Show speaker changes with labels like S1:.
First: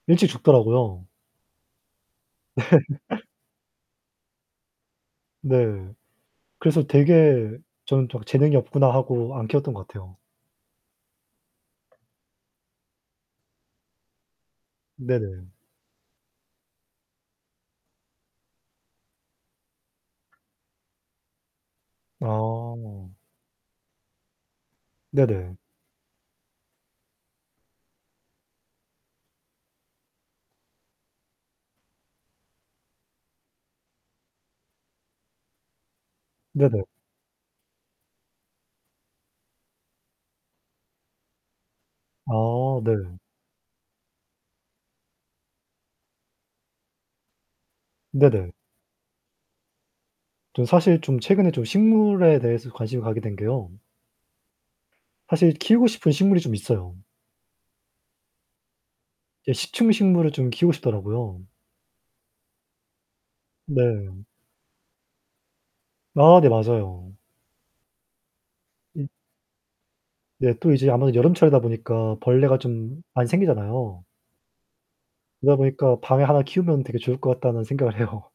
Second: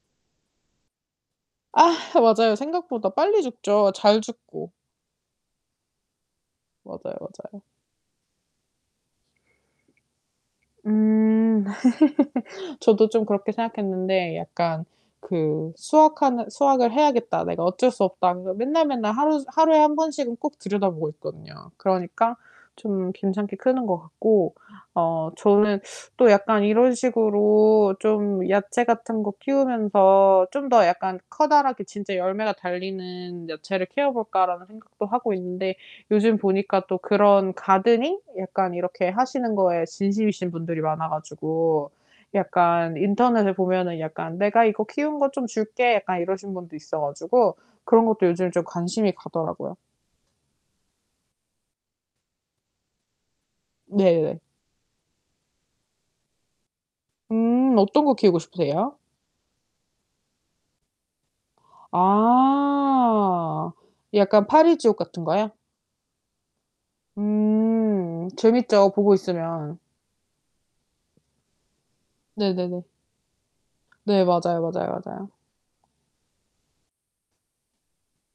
S1: 일찍 죽더라고요.
S2: 아 맞아요. 생각보다 빨리 죽죠 잘 죽고.
S1: 네. 그래서
S2: 맞아요,
S1: 되게
S2: 맞아요.
S1: 저는 또 막 재능이 없구나 하고 안 키웠던 것 같아요.
S2: 음. 저도 좀 그렇게 생각했는데 약간
S1: 네네.
S2: '그 수확하는 수확을 해야겠다. 내가 어쩔 수 없다.' 하면서 맨날, 맨날 하루 하루에 1 번씩은 꼭 들여다보고 있거든요. 그러니까
S1: 아.
S2: 좀 괜찮게 크는 것 같고. 어
S1: 네네.
S2: 저는 또 약간 이런 식으로 좀 야채 같은 거 키우면서 '좀 더 약간 커다랗게 진짜 열매가 달리는 야채를 키워볼까.'라는 생각도 하고 있는데 요즘
S1: 네네.
S2: 보니까 또 그런 가드닝 약간 이렇게 하시는 거에 진심이신 분들이 많아 가지고
S1: 아
S2: 약간
S1: 네.
S2: 인터넷에 보면은 약간 "내가 이거 키운 거 좀 줄게." 약간 이러신 분도 있어 가지고 그런 것도 요즘
S1: 네네.
S2: 좀 관심이 가더라고요.
S1: 저는 사실 좀 최근에 식물에 대해서 관심을 가게 된게요.
S2: 네.
S1: 사실 키우고 싶은 식물이 좀 있어요.
S2: 음 어떤 거 키우고 싶으세요?
S1: 예 식충식물을 좀 키우고 싶더라고요.
S2: 아
S1: 네.
S2: 약간 파리 지옥 같은 거요?
S1: 아 네 맞아요.
S2: 음 재밌죠
S1: [unintelligible]
S2: 보고 있으면.
S1: 네 또 이제 아무래도 여름철이다 보니까 벌레가
S2: 네네네.
S1: 좀 많이 생기잖아요.
S2: 네 맞아요, 맞아요, 맞아요.
S1: 그러다 보니까 방에 하나 키우면 되게 좋을 것 같다는 생각을 해요.